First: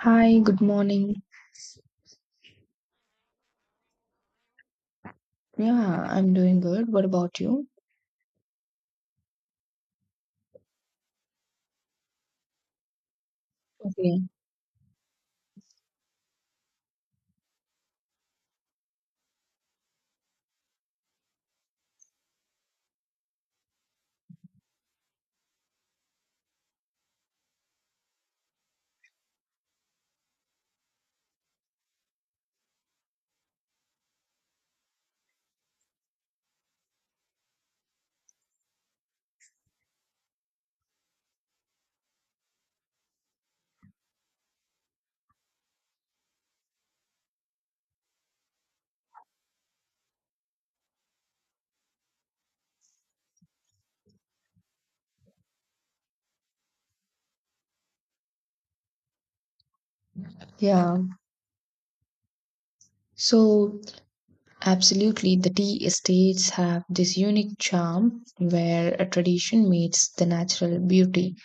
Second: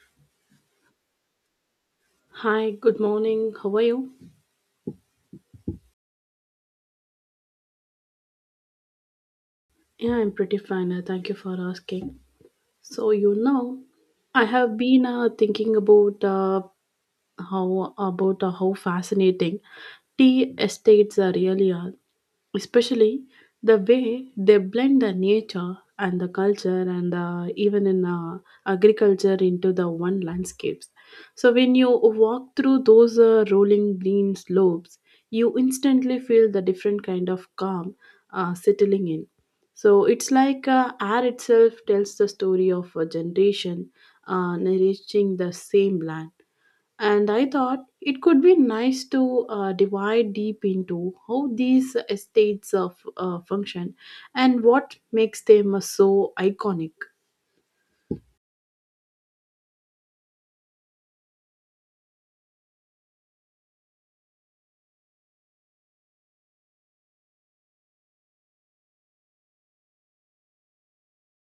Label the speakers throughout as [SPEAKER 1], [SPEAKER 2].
[SPEAKER 1] Hi, good morning.
[SPEAKER 2] Hi, good morning. How are you?
[SPEAKER 1] Yeah, I'm doing good. What about you?
[SPEAKER 2] Yeah, I'm pretty fine. Thank you for asking. So, you know,
[SPEAKER 1] Okay.
[SPEAKER 2] I have been thinking about how about how fascinating tea estates really are, especially the way they blend the nature and the culture and even in agriculture into the one landscapes. So when you walk through those rolling green slopes, you instantly feel the different kind of calm settling in. So it's like air itself tells the story of a generation nourishing the same land. And I thought it could be nice to divide deep into how these estates of function and what makes them so iconic.
[SPEAKER 1] Yeah. So, absolutely, the tea estates have this unique charm where a tradition meets the natural beauty.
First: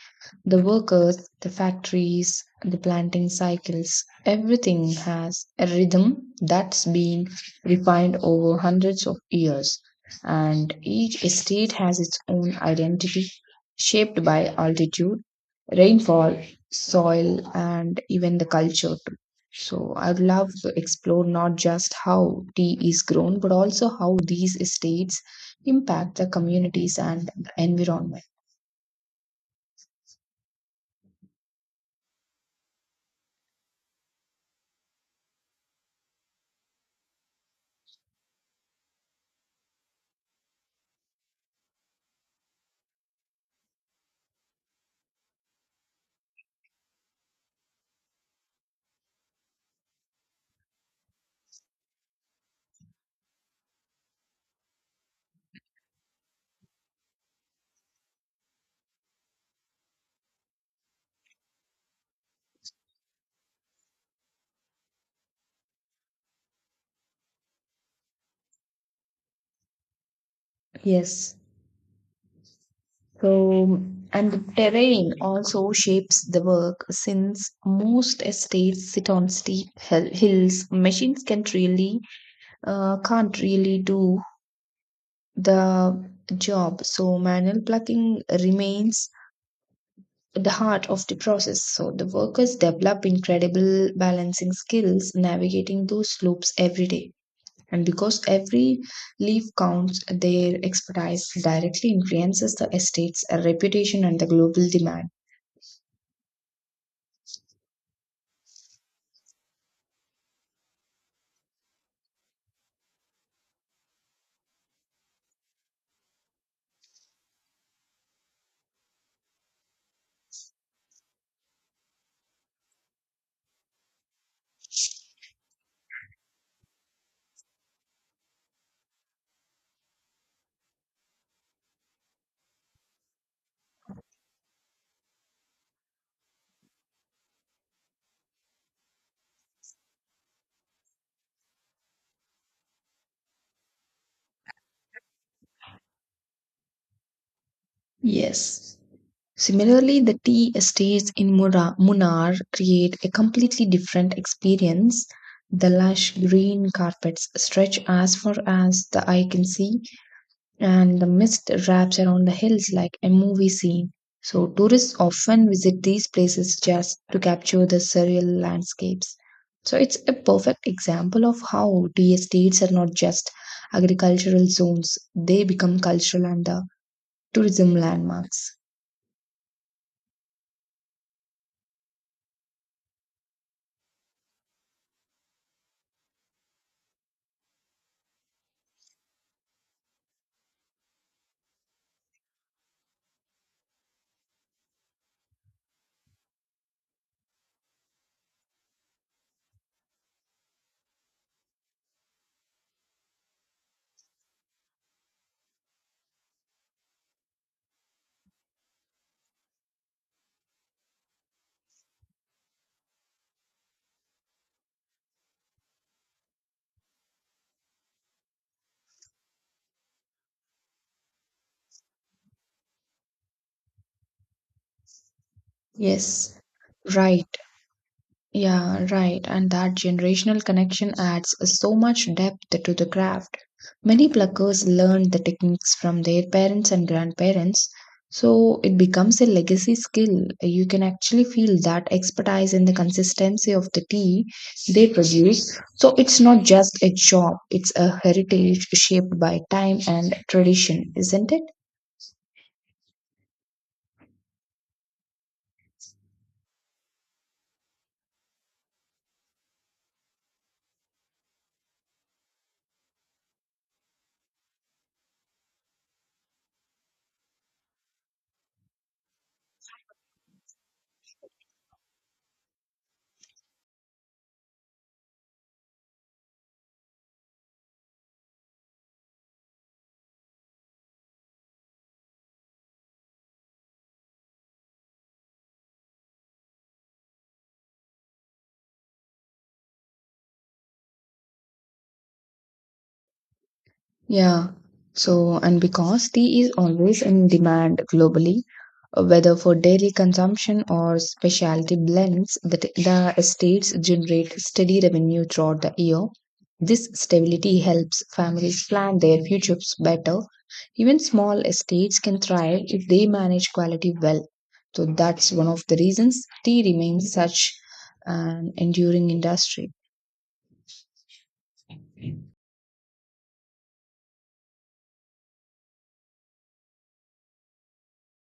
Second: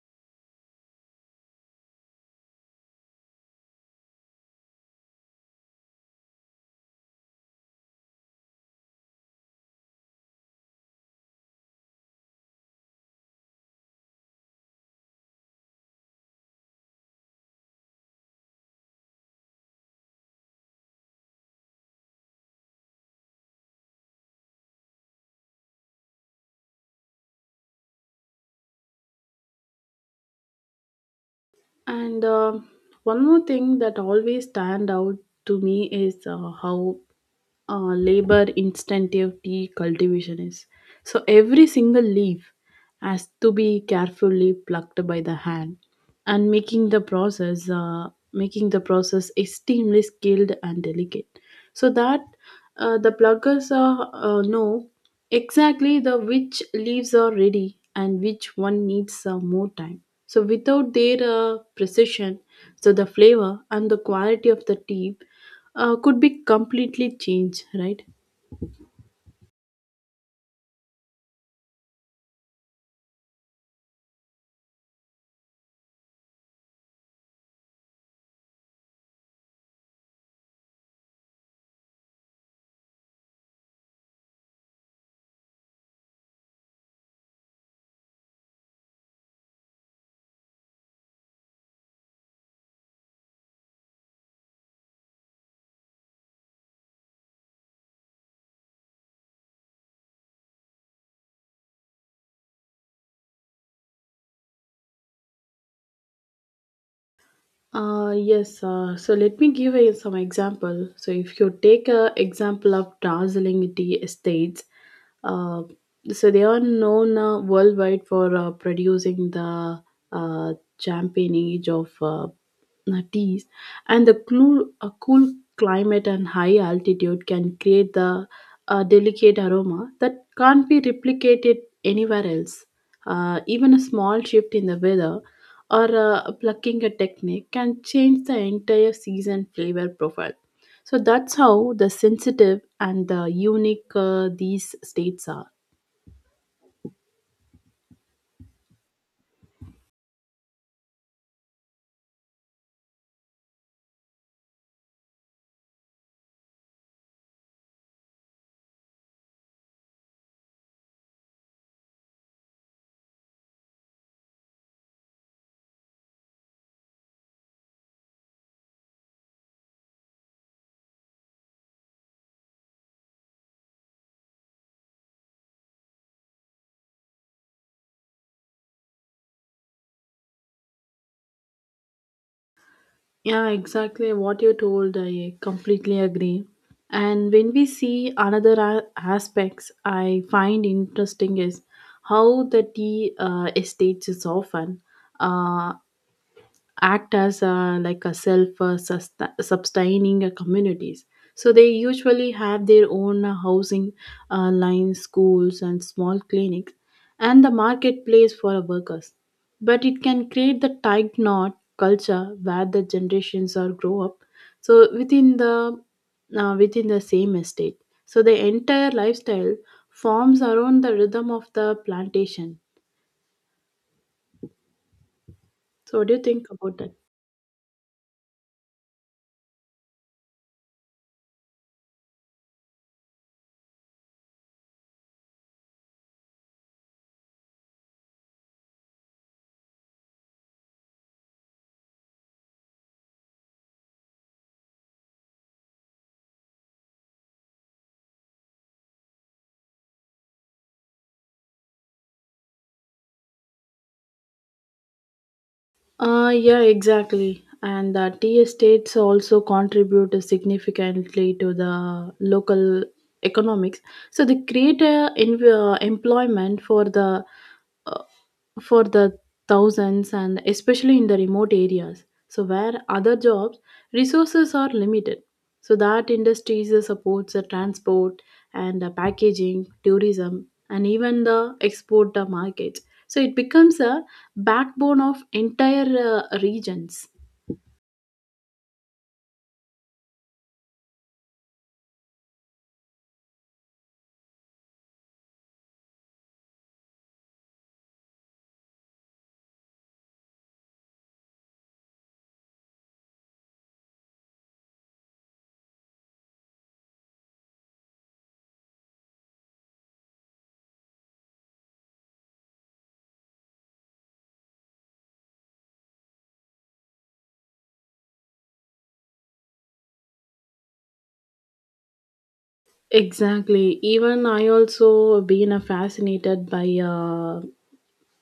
[SPEAKER 1] The workers, the factories, the planting cycles, everything has a rhythm that's been refined over hundreds of years. And each estate has its own identity, shaped by altitude, rainfall, soil, and even the culture too. So I'd love to explore not just how tea is grown, but also how these estates impact the communities and the environment.
[SPEAKER 2] And one more thing that always stand out to me is how labor intensive tea cultivation is. So every single leaf has to be carefully plucked by the hand, and making the process extremely skilled and delicate, so that the pluckers are, know exactly the which leaves are ready and which one needs more time. So without their precision, so the flavor and the quality of the tea could be completely changed, right?
[SPEAKER 1] Yes. So, and the terrain also shapes the work since most estates sit on steep hills. Machines can really, can't really do the job. So, manual plucking remains the heart of the process. So, the workers develop incredible balancing skills navigating those slopes every day. And because every leaf counts, their expertise directly influences the estate's reputation and the global demand.
[SPEAKER 2] Yes, so let me give you some example. So if you take a example of dazzling tea estates, uh, so they are known worldwide for producing the uh, champagnage of teas, and cool climate and high altitude can create the delicate aroma that can't be replicated anywhere else. Even a small shift in the weather or plucking a technique can change the entire season flavor profile. So that's how the sensitive and the unique these states are.
[SPEAKER 1] Yes. Similarly, the tea estates in Munnar create a completely different experience. The lush green carpets stretch as far as the eye can see, and the mist wraps around the hills like a movie scene. So, tourists often visit these places just to capture the surreal landscapes. So, it's a perfect example of how tea estates are not just agricultural zones, they become cultural and tourism landmarks.
[SPEAKER 2] Yeah, exactly what you told. I completely agree. And when we see aspects, I find interesting is how the tea estates is often. Uh, Act as a, like a self sustaining communities, so they usually have their own housing lines, schools and small clinics and the marketplace for workers. But it can create the tight knot culture where the generations are grow up, so within the same estate, so the entire lifestyle forms around the rhythm of the plantation. So what do you
[SPEAKER 1] Yes,
[SPEAKER 2] think about that?
[SPEAKER 1] right. Yeah, right. And that generational connection adds so much depth to the craft. Many pluckers learned the techniques from their parents and grandparents, so it becomes a legacy skill. You can actually feel that expertise in the consistency of the tea they produce. So it's not just a job, it's a heritage shaped by time and tradition, isn't it?
[SPEAKER 2] Yeah, exactly. And the tea estates also contribute significantly to the local economics. So they create employment uh, for the thousands, and especially in the remote areas. So where other jobs resources are limited. So that industries supports the transport and packaging, tourism, and even the export markets. So it becomes a backbone of entire regions.
[SPEAKER 1] Yeah. So, and because tea is always in demand globally, whether for daily consumption or specialty blends, the estates generate steady revenue throughout the year. This stability helps families plan their futures better. Even small estates can thrive if they manage quality well. So, that's one of the reasons tea remains such an enduring industry.
[SPEAKER 2] Exactly, even I also been fascinated by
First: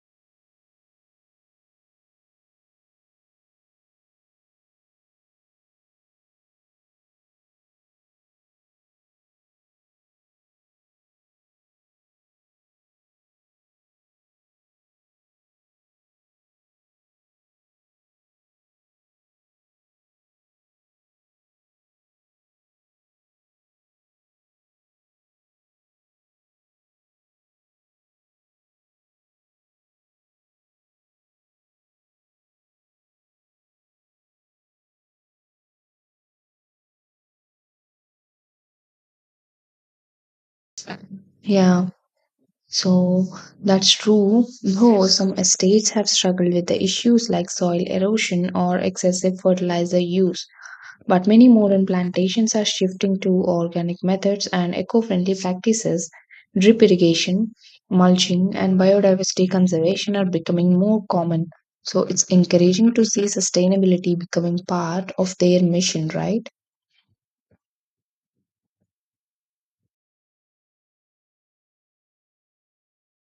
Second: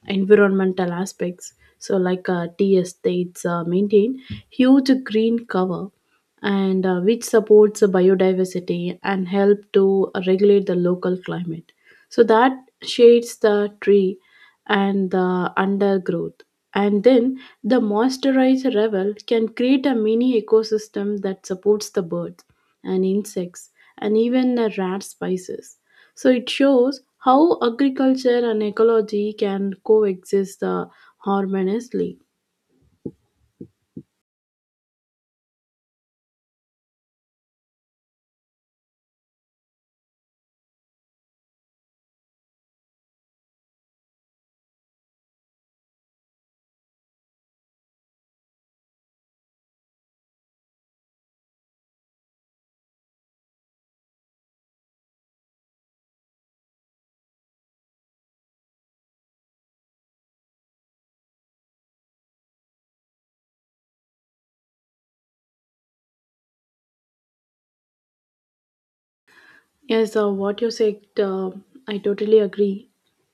[SPEAKER 2] environmental aspects. So like tea estates maintain huge green cover and which supports the biodiversity and help to regulate the local climate. So that shades the tree and the undergrowth, and then the moisturized level can create a mini ecosystem that supports the birds and insects and even the rat species. So it shows how agriculture and ecology can coexist harmoniously.
[SPEAKER 1] Yeah. So that's true, though some estates have struggled with the issues like soil erosion or excessive fertilizer use. But many modern plantations are shifting to organic methods and eco friendly practices. Drip irrigation, mulching, and biodiversity conservation are becoming more common. So it's encouraging to see sustainability becoming part of their mission, right?
[SPEAKER 2] Yes, what you said, I totally agree.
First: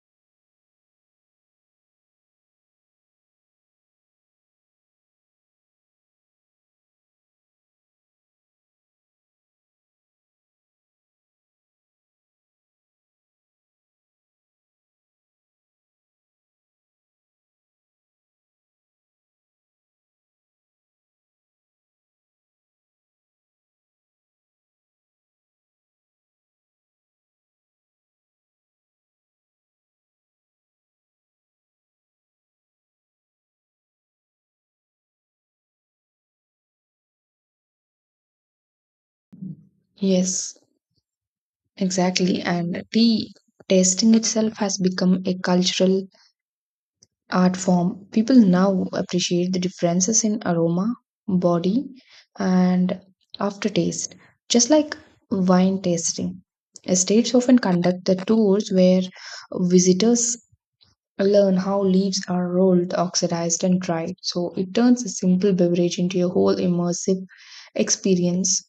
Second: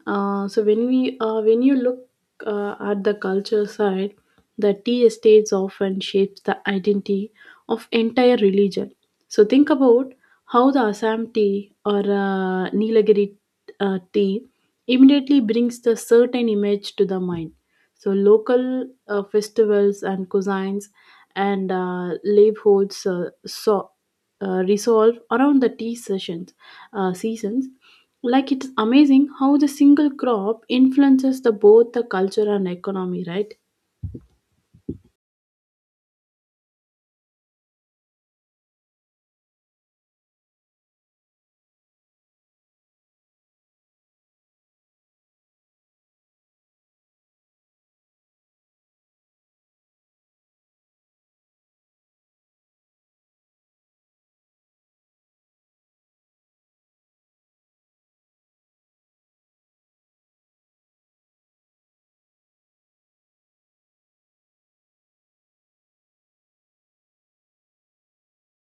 [SPEAKER 2] So when you look at the culture side, the tea estates often shapes the identity of entire religion. So think about how the Assam tea or Nilagiri tea immediately brings the certain image to the mind. So local festivals and cuisines and livelihoods resolve around the seasons. Like it's amazing how the single crop influences the both the culture and economy, right?
[SPEAKER 1] Yes. Exactly. And tea tasting itself has become a cultural art form. People now appreciate the differences in aroma, body, and aftertaste, just like wine tasting. Estates often conduct the tours where visitors learn how leaves are rolled, oxidized, and dried. So it turns a simple beverage into a whole immersive experience.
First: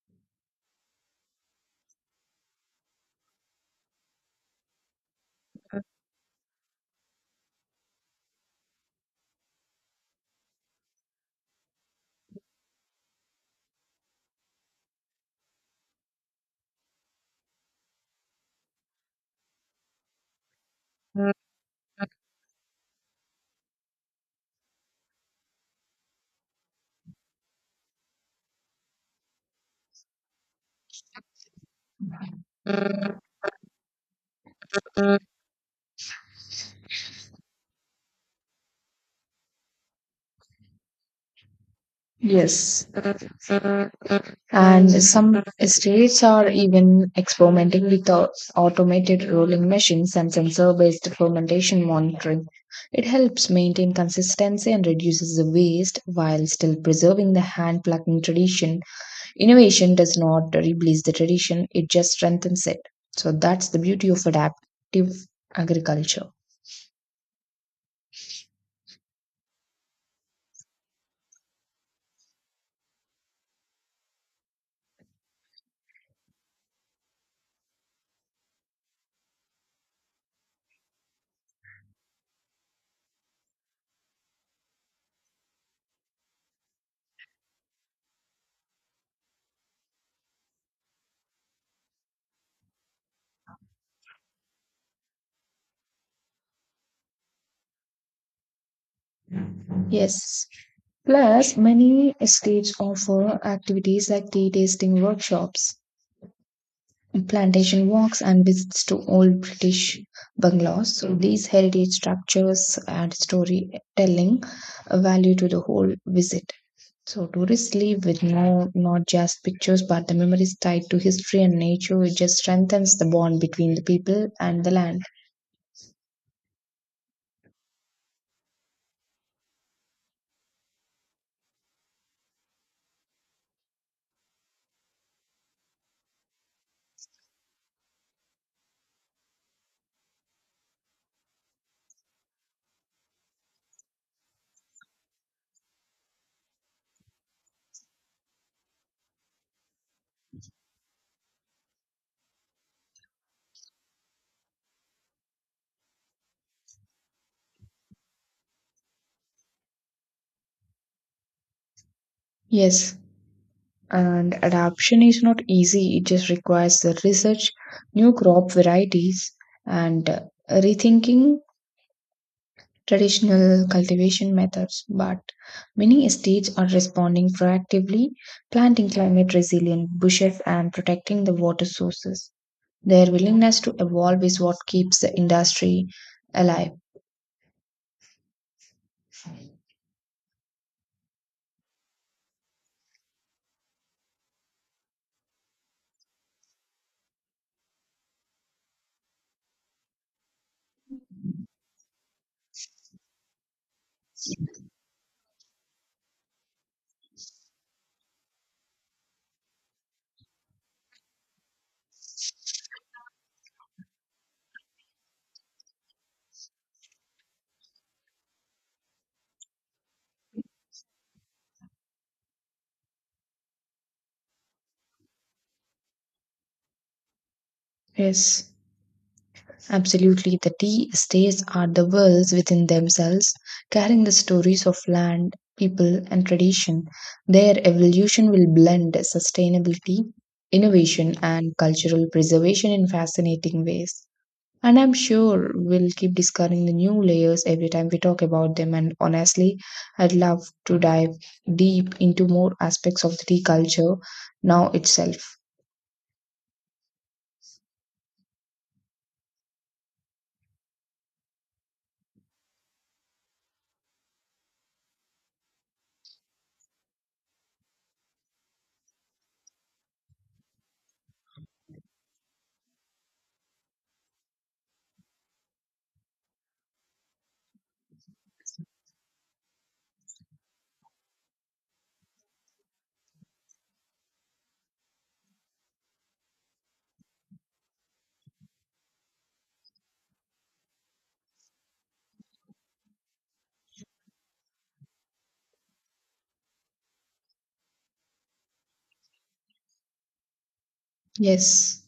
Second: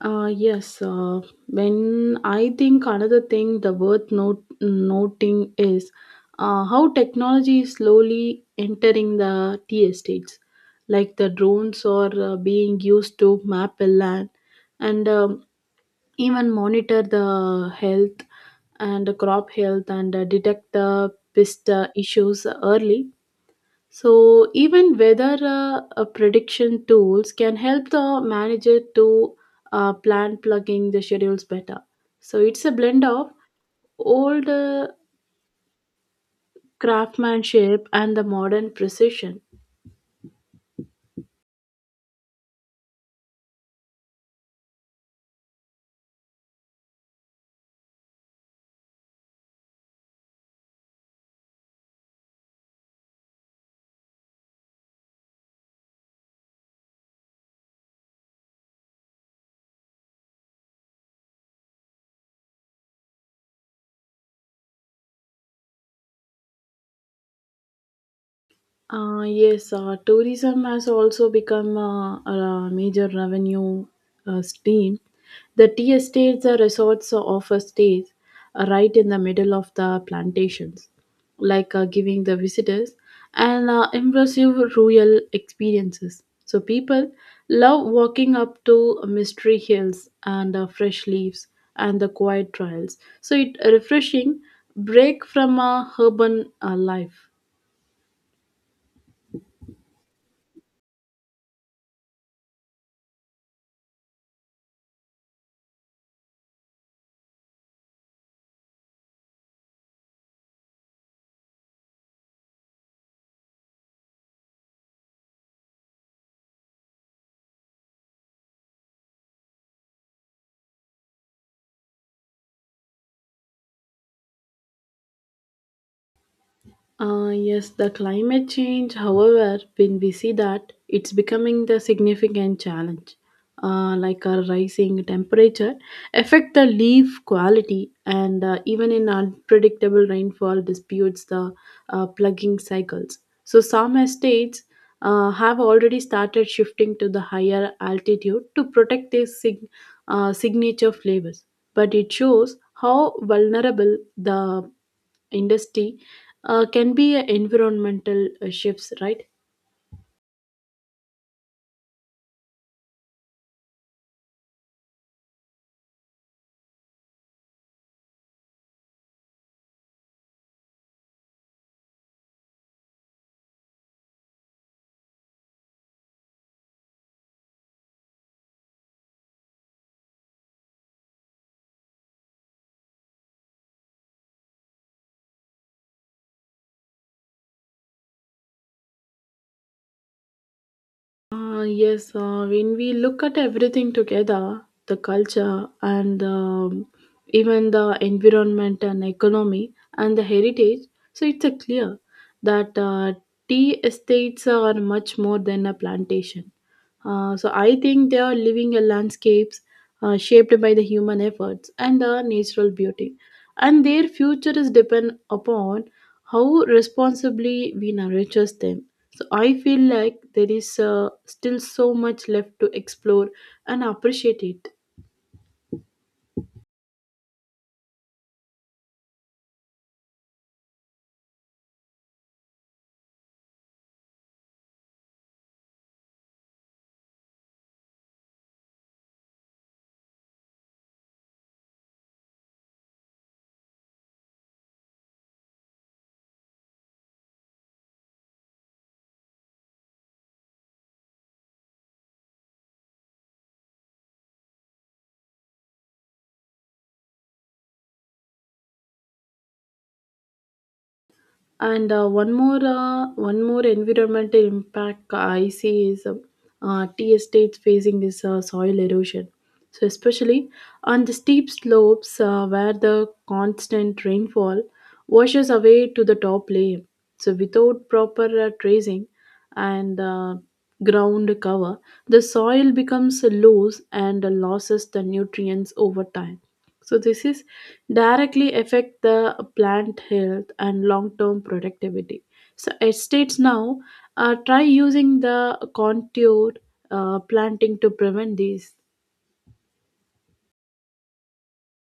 [SPEAKER 2] Uh, yes, uh, when I think another thing the noting is how technology is slowly entering the tea estates, like the drones are being used to map a land and even monitor the health and the crop health and detect the pest issues early. So even weather prediction tools can help the manager to plan plugging the schedules better. So it's a blend of old craftsmanship and the modern precision.
[SPEAKER 1] Yes. And some states are even experimenting with automated rolling machines and sensor based fermentation monitoring. It helps maintain consistency and reduces the waste while still preserving the hand plucking tradition. Innovation does not replace the tradition, it just strengthens it. So that's the beauty of adaptive agriculture.
[SPEAKER 2] Yes, tourism has also become a major revenue stream. The tea estates or resorts offer stays right in the middle of the plantations, like giving the visitors an immersive rural experiences. So people love walking up to mystery hills and fresh leaves and the quiet trails. So it refreshing break from a urban life.
[SPEAKER 1] Yes. Plus, many states offer activities like tea tasting workshops plantation walks and visits to old British bungalows. So these heritage structures add storytelling value to the whole visit. So tourists leave with no not just pictures but the memories tied to history and nature. It just strengthens the bond between the people and the land.
[SPEAKER 2] Yes, the climate change, however, when we see that it's becoming the significant challenge, like a rising temperature, affect the leaf quality, and even in unpredictable rainfall disputes the plugging cycles. So some estates have already started shifting to the higher altitude to protect their signature flavors, but it shows how vulnerable the industry can be a environmental shifts, right?
[SPEAKER 1] Yes, and adaptation is not easy. It just requires the research, new crop varieties, and rethinking traditional cultivation methods, but many states are responding proactively, planting climate resilient bushes and protecting the water sources. Their willingness to evolve is what keeps the industry alive.
[SPEAKER 2] Ah, yes, when we look at everything together, the culture and even the environment and economy and the heritage, so it's a clear that tea estates are much more than a plantation. So I think they are living a landscapes shaped by the human efforts and the natural beauty, and their future is depend upon how responsibly we nurture them. So I feel like there is still so much left to explore and appreciate it.
[SPEAKER 1] Yes, absolutely. The tea estates are the worlds within themselves, carrying the stories of land, people, and tradition. Their evolution will blend sustainability, innovation, and cultural preservation in fascinating ways. And I'm sure we'll keep discovering the new layers every time we talk about them. And honestly, I'd love to dive deep into more aspects of the tea culture now itself.
[SPEAKER 2] And one more environmental impact I see is tea estates facing this soil erosion. So especially on the steep slopes where the constant rainfall washes away to the top layer. So without proper tracing and ground cover, the soil becomes loose and loses the nutrients over time. So this is directly affect the plant health and long-term productivity. So estates now try using the contour planting to prevent these.
[SPEAKER 1] Yes.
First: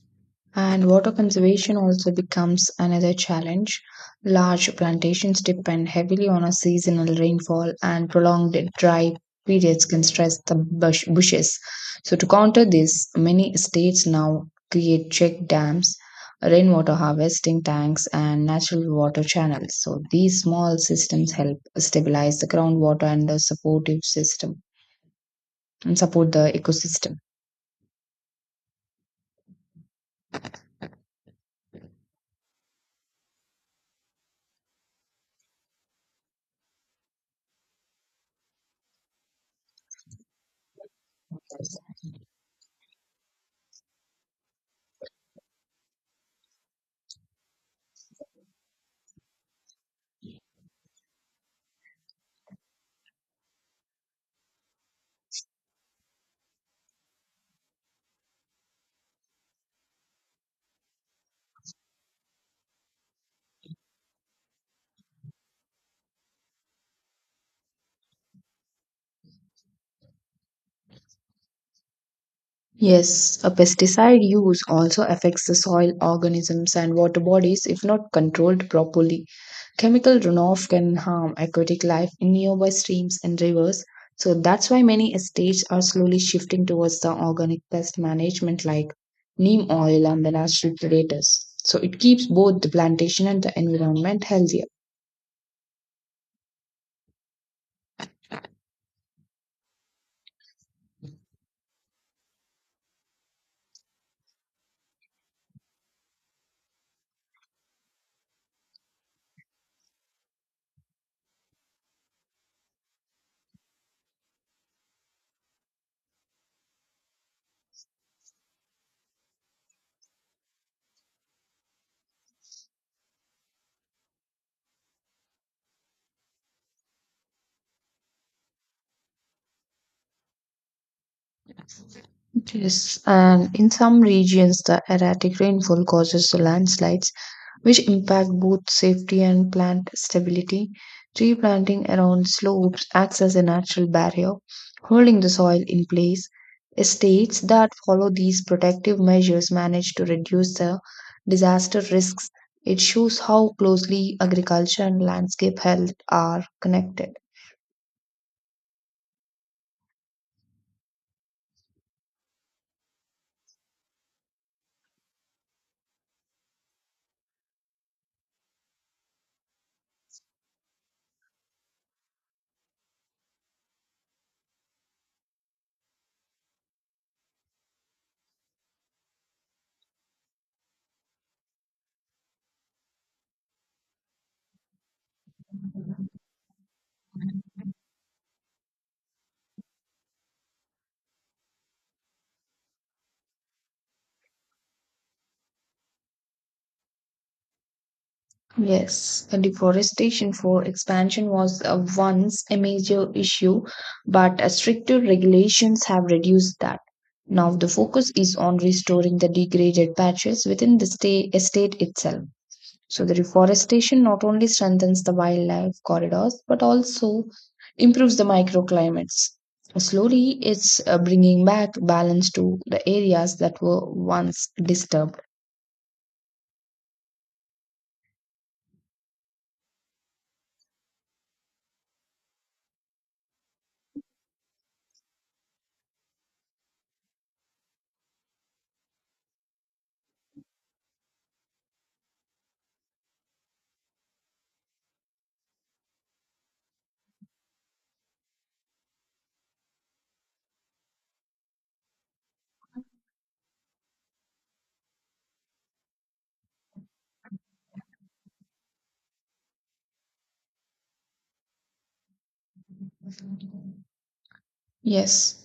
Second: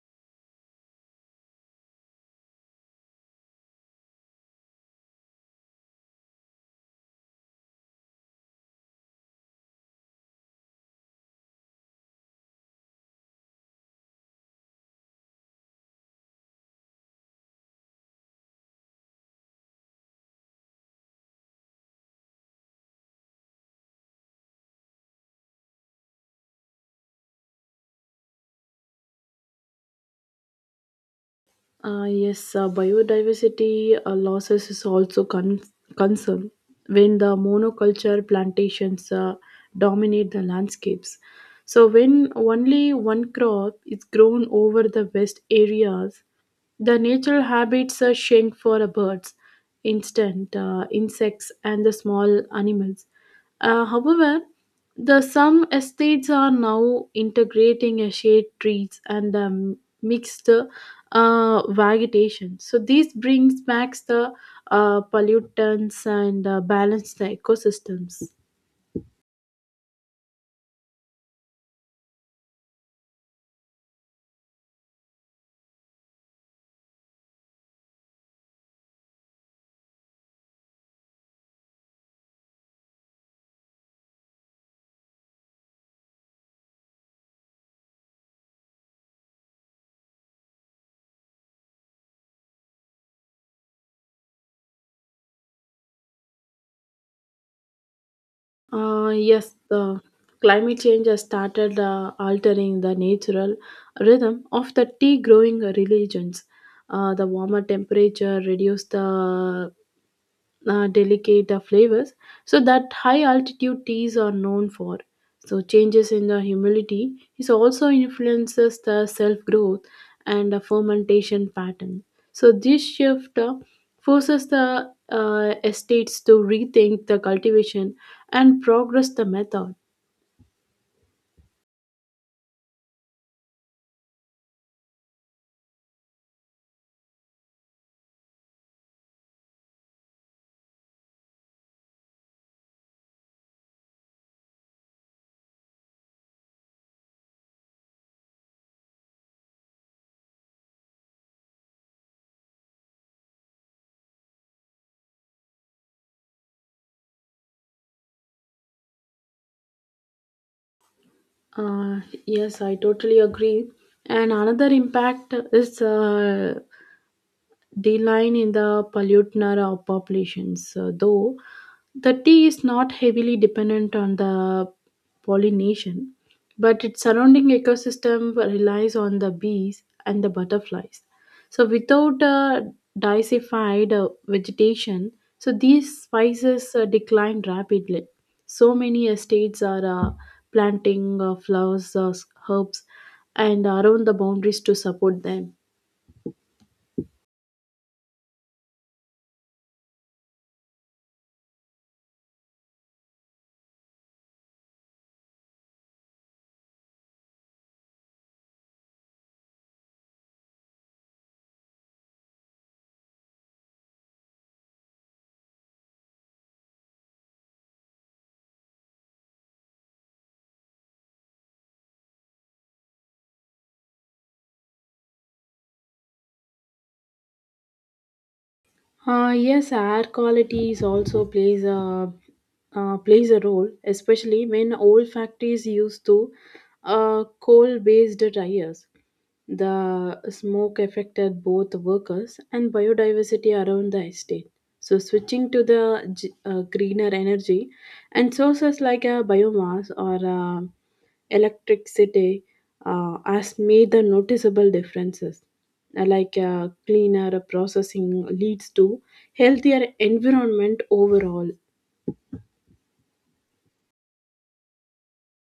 [SPEAKER 1] And water conservation also becomes another challenge. Large plantations depend heavily on a seasonal rainfall, and prolonged dry periods can stress the bushes. So, to counter this, many states now create check dams, rainwater harvesting tanks, and natural water channels. So, these small systems help stabilize the groundwater and the supportive system and support the ecosystem.
[SPEAKER 2] Yes, biodiversity losses is also concern when the monoculture plantations dominate the landscapes. So when only one crop is grown over the vast areas, the natural habits are shrink for the birds, instant insects, and the small animals. However, the some estates are now integrating a shade trees and mixed vegetation. So this brings back the pollutants and balance the ecosystems.
[SPEAKER 1] Yes, a pesticide use also affects the soil organisms and water bodies if not controlled properly. Chemical runoff can harm aquatic life in nearby streams and rivers. So that's why many estates are slowly shifting towards the organic pest management like neem oil and the natural predators. So it keeps both the plantation and the environment healthier.
[SPEAKER 2] Yes, the climate change has started altering the natural rhythm of the tea growing regions. The warmer temperature reduce the delicate flavors so that high altitude teas are known for. So changes in the humidity is also influences the self growth and the fermentation pattern. So this shift forces the estates to rethink the cultivation and progress the method.
[SPEAKER 1] Yes, and in some regions, the erratic rainfall causes the landslides which impact both safety and plant stability. Tree planting around slopes acts as a natural barrier, holding the soil in place. States that follow these protective measures manage to reduce the disaster risks. It shows how closely agriculture and landscape health are connected.
[SPEAKER 2] uh, yes, I totally agree. And another impact is decline in the pollutant populations, though the tea is not heavily dependent on the pollination, but its surrounding ecosystem relies on the bees and the butterflies. So, without diversified vegetation, so these spices decline rapidly. So many estates are planting flowers, herbs, and around the boundaries to support them.
[SPEAKER 1] Yes, deforestation for expansion was once a major issue, but stricter regulations have reduced that. Now the focus is on restoring the degraded patches within the state estate itself. So the reforestation not only strengthens the wildlife corridors but also improves the microclimates. Slowly, it's bringing back balance to the areas that were once disturbed.
[SPEAKER 2] Yes, air quality is also plays a plays a role, especially when old factories used to coal-based tires. The smoke affected both workers and biodiversity around the estate. So, switching to the greener energy and sources like biomass or electricity has made the noticeable differences. Like cleaner processing leads to healthier environment overall.
[SPEAKER 1] Yes.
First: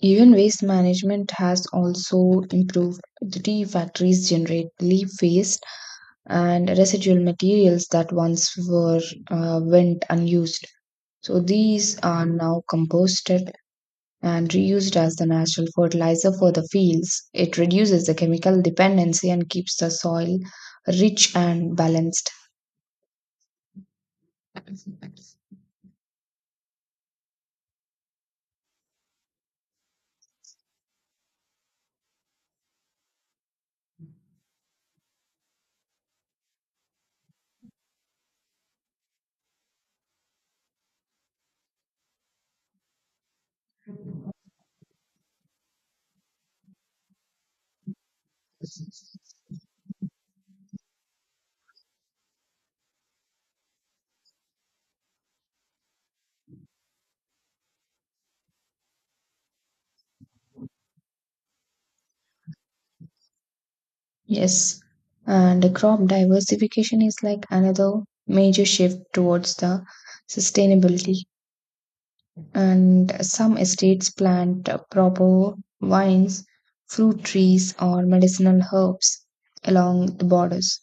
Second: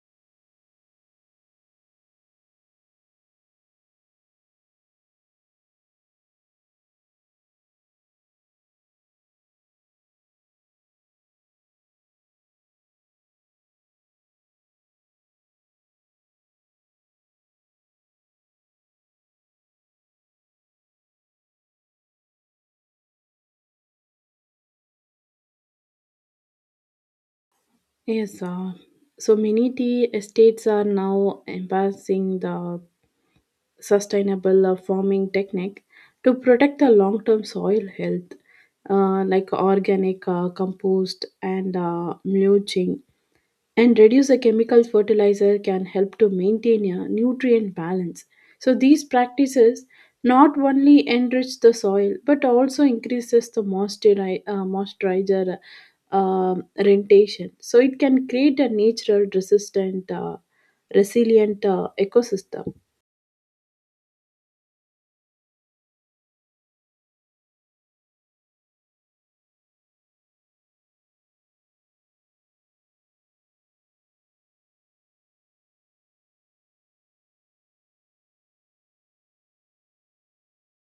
[SPEAKER 1] Even waste management has also improved. The factories generate leaf waste and residual materials that once were went unused. So these are now composted and reused as the natural fertilizer for the fields. It reduces the chemical dependency and keeps the soil rich and balanced.
[SPEAKER 2] Yes, so many tea estates are now embracing the sustainable farming technique to protect the long-term soil health, like organic compost and mulching, and reduce the chemical fertilizer can help to maintain a nutrient balance. So these practices not only enrich the soil but also increases the moisturizer uh, rentation. So it can create a resilient ecosystem.
[SPEAKER 1] Yes, and the crop diversification is like another major shift towards the sustainability. And some estates plant proper vines, fruit trees, or medicinal herbs along the borders.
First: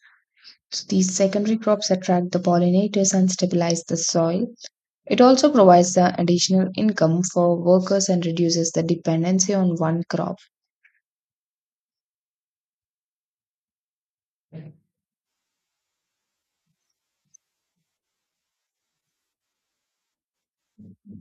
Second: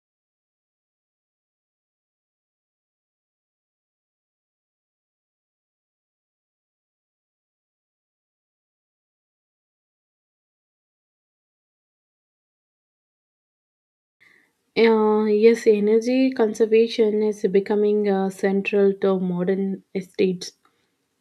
[SPEAKER 1] So these secondary crops attract the pollinators and stabilize the soil. It also provides the additional income for workers and reduces the dependency on one crop.
[SPEAKER 2] Yes, energy conservation is becoming central to modern estates,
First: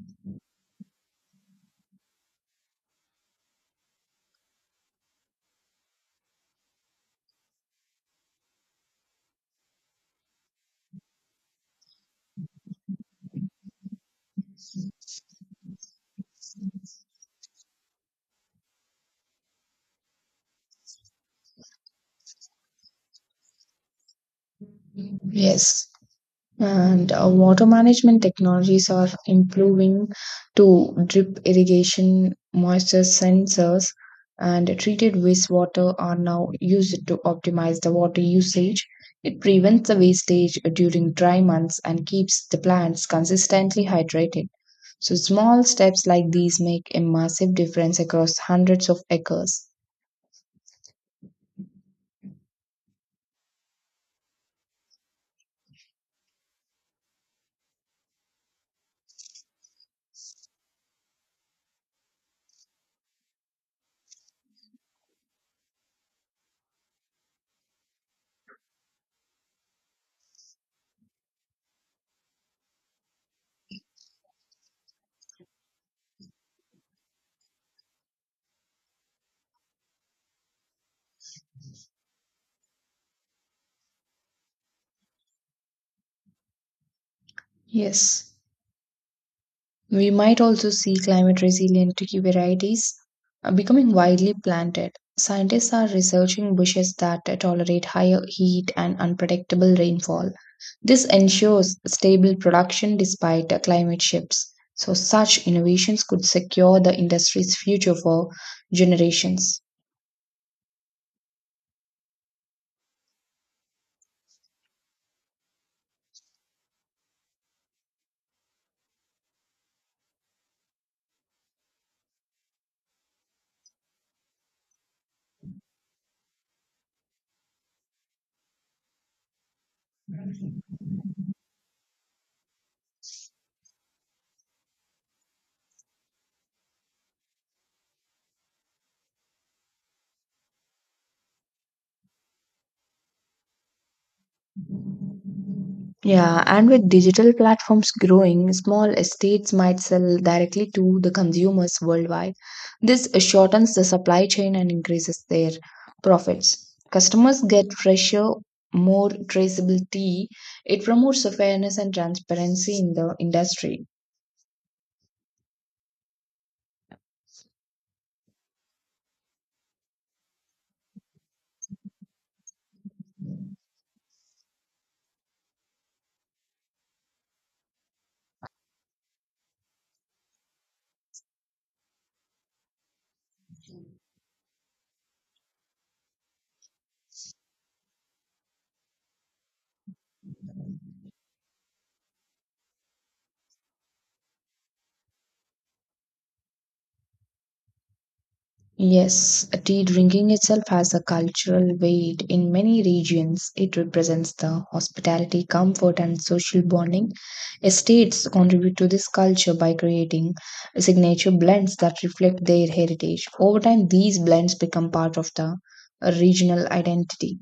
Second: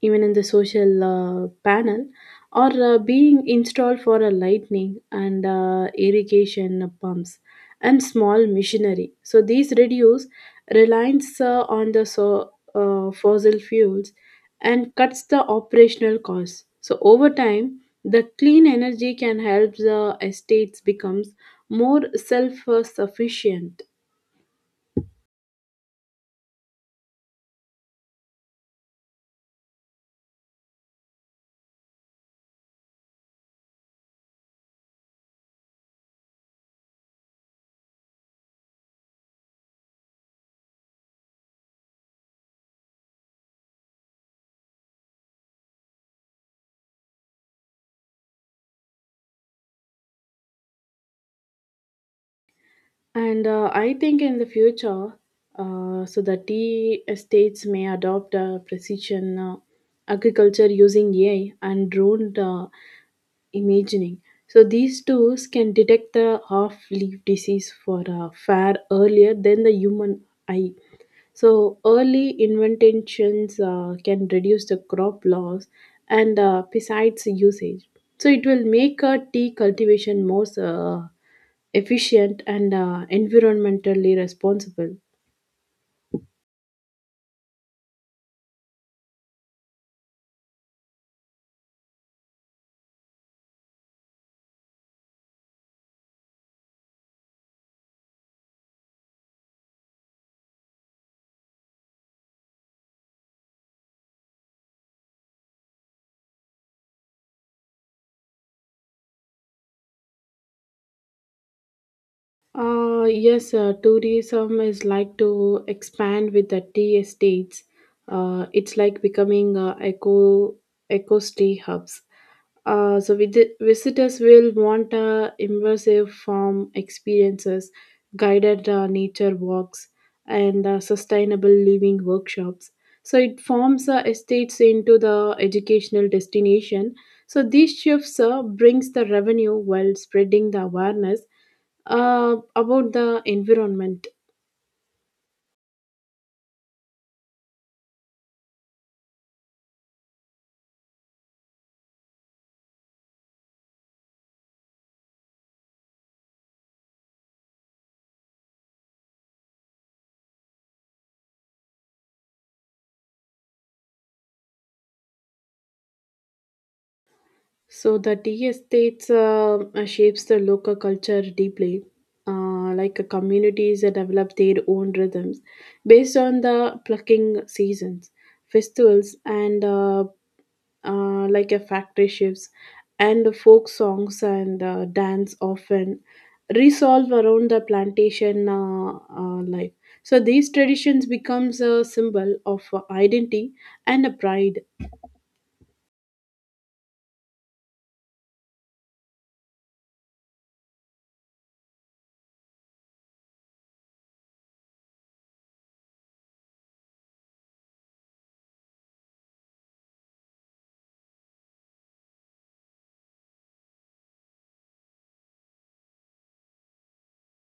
[SPEAKER 2] even in the social panel, or being installed for a lightning and irrigation pumps and small machinery. So these reduce reliance on the fossil fuels and cuts the operational costs. So over time, the clean energy can help the estates becomes more self-sufficient.
[SPEAKER 1] Yes. And water management technologies are improving to drip irrigation, moisture sensors, and treated wastewater are now used to optimize the water usage. It prevents the wastage during dry months and keeps the plants consistently hydrated. So, small steps like these make a massive difference across hundreds of acres.
[SPEAKER 2] And I think in the future, so the tea estates may adopt precision agriculture using AI and drone. Imagining. So these tools can detect the off-leaf disease for far earlier than the human eye. So early interventions can reduce the crop loss and pesticides usage. So it will make tea cultivation more efficient and environmentally responsible.
[SPEAKER 1] Yes. We might also see climate resilient tree varieties becoming widely planted. Scientists are researching bushes that tolerate higher heat and unpredictable rainfall. This ensures stable production despite climate shifts. So, such innovations could secure the industry's future for generations.
[SPEAKER 2] Yes, tourism is like to expand with the tea estates. It's like becoming eco stay hubs. So with visitors will want immersive farm experiences, guided nature walks, and sustainable living workshops. So it forms estates into the educational destination. So these shifts brings the revenue while spreading the awareness about the environment.
[SPEAKER 1] Yeah, and with digital platforms growing, small estates might sell directly to the consumers worldwide. This shortens the supply chain and increases their profits. Customers get fresher, more traceable tea. It promotes the fairness and transparency in the industry.
[SPEAKER 2] So the tea estates shapes the local culture deeply. Like communities that develop their own rhythms based on the plucking seasons, festivals, and like a factory shifts, and folk songs and dance often resolve around the plantation life. So these traditions becomes a symbol of identity and a pride.
[SPEAKER 1] Yes, tea drinking itself has a cultural weight in many regions. It represents the hospitality, comfort, and social bonding. Estates contribute to this culture by creating signature blends that reflect their heritage. Over time, these blends become part of the regional identity.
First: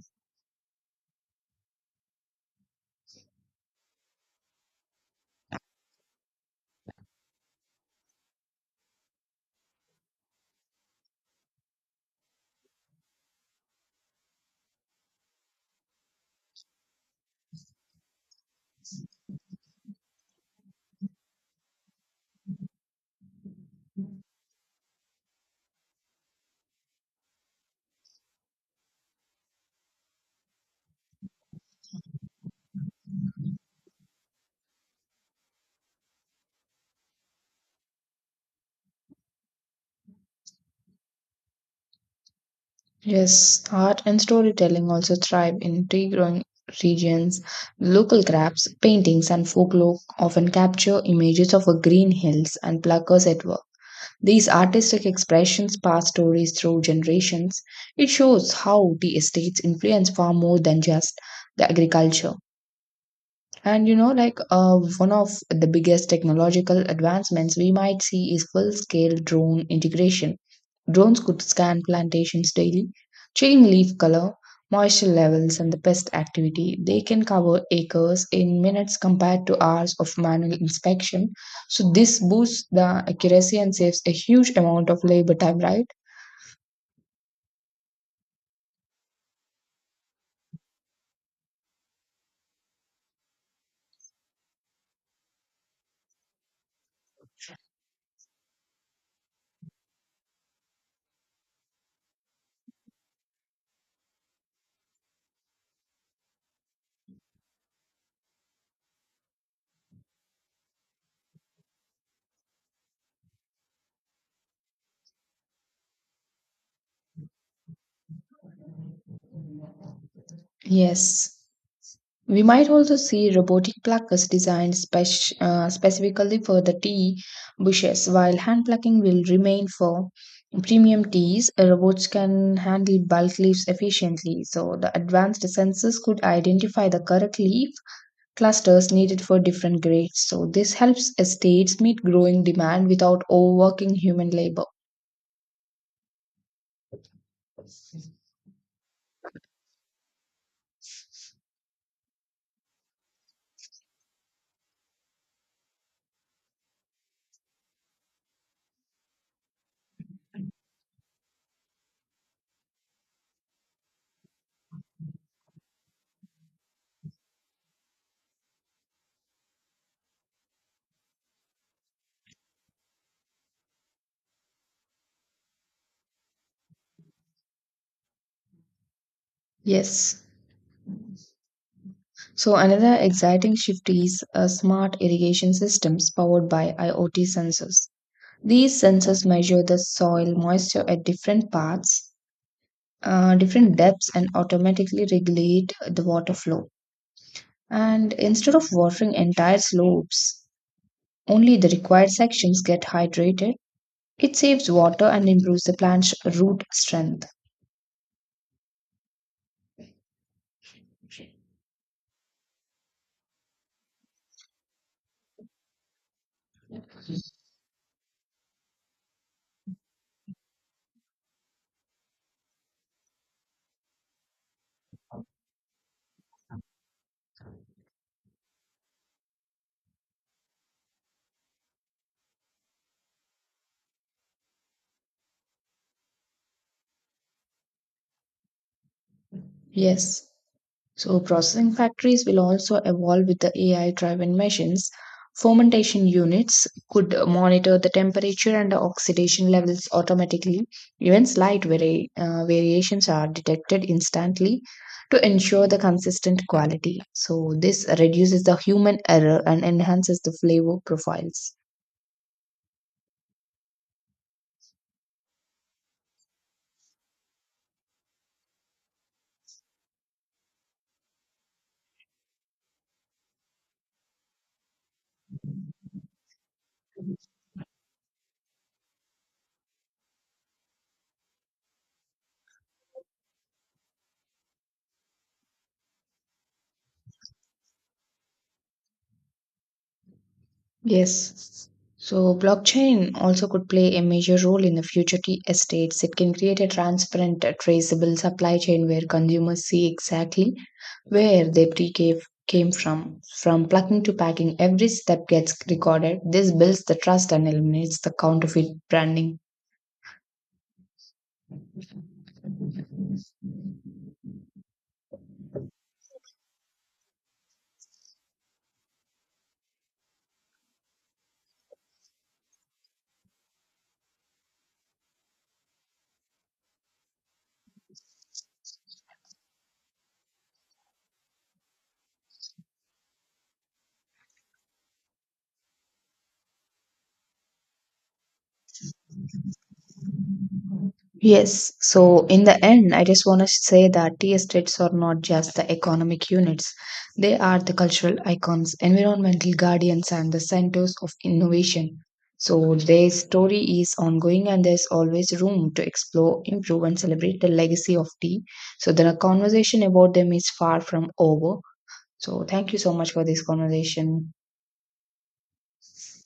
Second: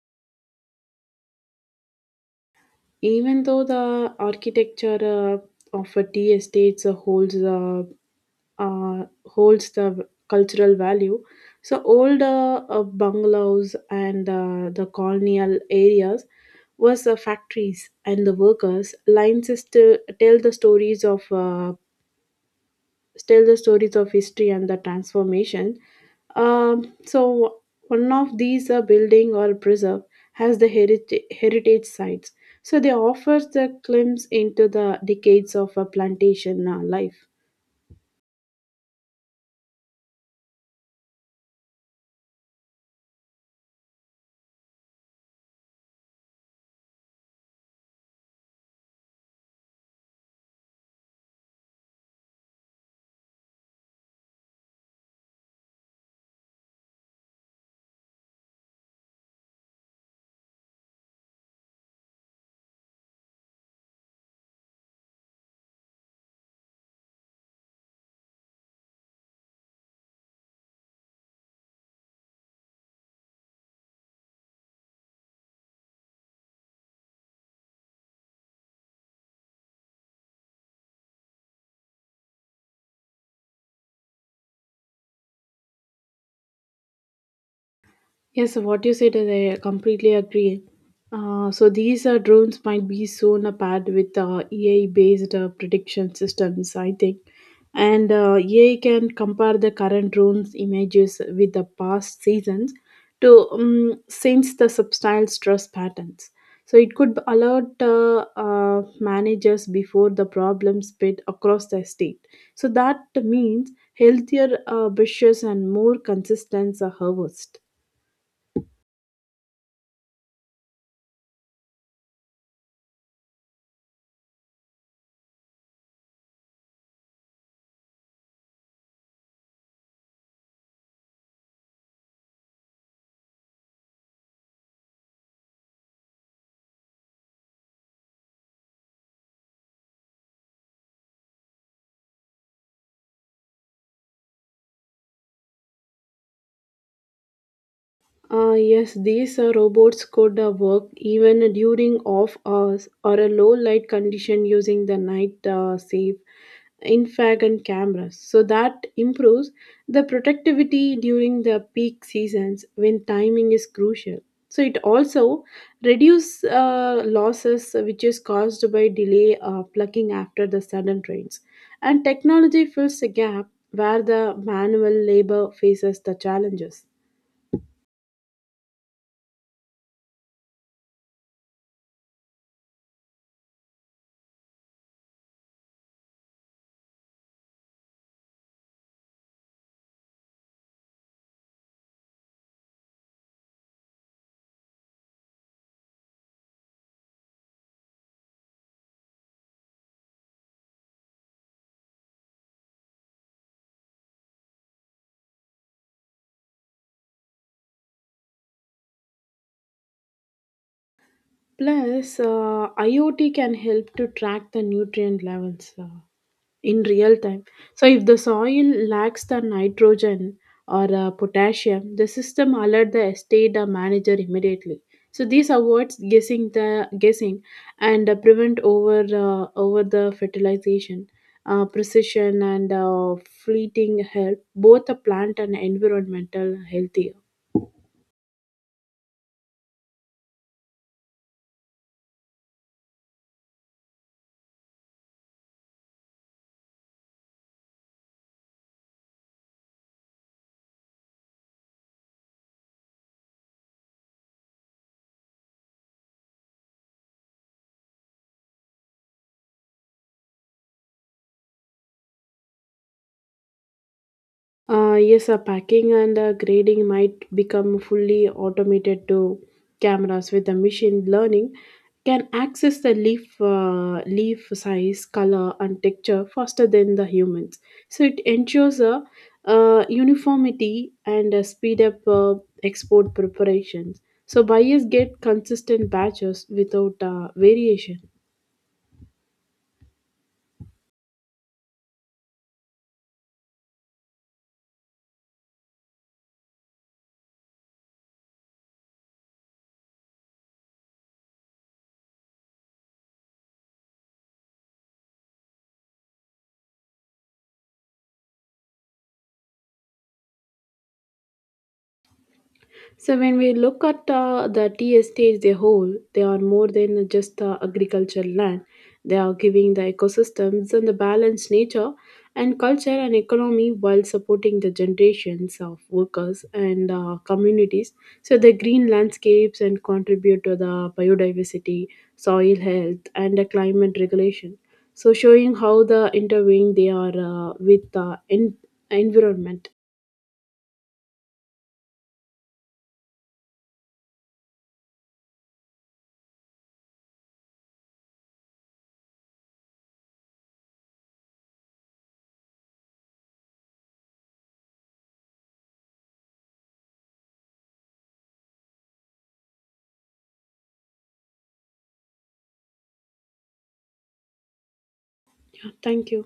[SPEAKER 2] Even though the architecture of a tea estate holds the cultural value. So old bungalows and the colonial areas was the factories and the workers. Lines is to tell the stories of history and the transformation. So one of these building or preserve has the heritage sites. So they offers the glimpse into the decades of a plantation life.
[SPEAKER 1] Yes, art and storytelling also thrive in tea growing regions. Local crafts, paintings, and folklore often capture images of a green hills and pluckers at work. These artistic expressions pass stories through generations. It shows how the estates influence far more than just the agriculture. And you know, like one of the biggest technological advancements we might see is full scale drone integration. Drones could scan plantations daily, checking leaf color, moisture levels, and the pest activity. They can cover acres in minutes compared to hours of manual inspection. So, this boosts the accuracy and saves a huge amount of labor time, right?
[SPEAKER 2] Yes, what you said, I completely agree. So these drones might be soon paired with AI-based prediction systems, I think. And AI can compare the current drones images with the past seasons to sense the subtle stress patterns. So it could alert managers before the problem spread across the state. So that means healthier bushes and more consistent harvest.
[SPEAKER 1] Yes. We might also see robotic pluckers designed specifically for the tea bushes, while hand plucking will remain for premium teas. Robots can handle bulk leaves efficiently, so the advanced sensors could identify the correct leaf clusters needed for different grades. So, this helps estates meet growing demand without overworking human labor.
[SPEAKER 2] Yes, these robots could work even during off hours or a low light condition using the night safe infrared and cameras. So that improves the productivity during the peak seasons when timing is crucial. So it also reduces losses which is caused by delay plucking after the sudden rains. And technology fills the gap where the manual labor faces the challenges.
[SPEAKER 1] Yes. So another exciting shift is smart irrigation systems powered by IoT sensors. These sensors measure the soil moisture at different parts, different depths, and automatically regulate the water flow. And instead of watering entire slopes, only the required sections get hydrated. It saves water and improves the plant's root strength.
[SPEAKER 2] Plus, IoT can help to track the nutrient levels in real time. So, if the soil lacks the nitrogen or potassium, the system alert the estate manager immediately. So, this avoids guessing and prevent over the fertilization, precision and fleeting help both the plant and environmental health.
[SPEAKER 1] Yes. So, processing factories will also evolve with the AI driven machines. Fermentation units could monitor the temperature and the oxidation levels automatically. Even slight variations are detected instantly to ensure the consistent quality. So, this reduces the human error and enhances the flavor profiles.
[SPEAKER 2] Yes, packing and grading might become fully automated to cameras with the machine learning can access the leaf size, color, and texture faster than the humans. So it ensures a uniformity and speed up export preparations. So buyers get consistent batches without variation.
[SPEAKER 1] Yes. So blockchain also could play a major role in the future tea estates. It can create a transparent, traceable supply chain where consumers see exactly where their tea cave came from. From plucking to packing, every step gets recorded. This builds the trust and eliminates the counterfeit branding.
[SPEAKER 2] So when we look at the tea estate as a whole, they are more than just agricultural land. They are giving the ecosystems and the balanced nature and culture and economy while supporting the generations of workers and communities. So the green landscapes and contribute to the biodiversity, soil health, and the climate regulation. So showing how the intervene they are with the environment.
[SPEAKER 1] Yes, so in the end, I just want to say that tea estates are not just the economic units, they are the cultural icons, environmental guardians, and the centers of innovation. So their story is ongoing, and there's always room to explore, improve, and celebrate the legacy of tea. So the conversation about them is far from over. So thank you so much for this conversation.
[SPEAKER 2] Yeah, thank you.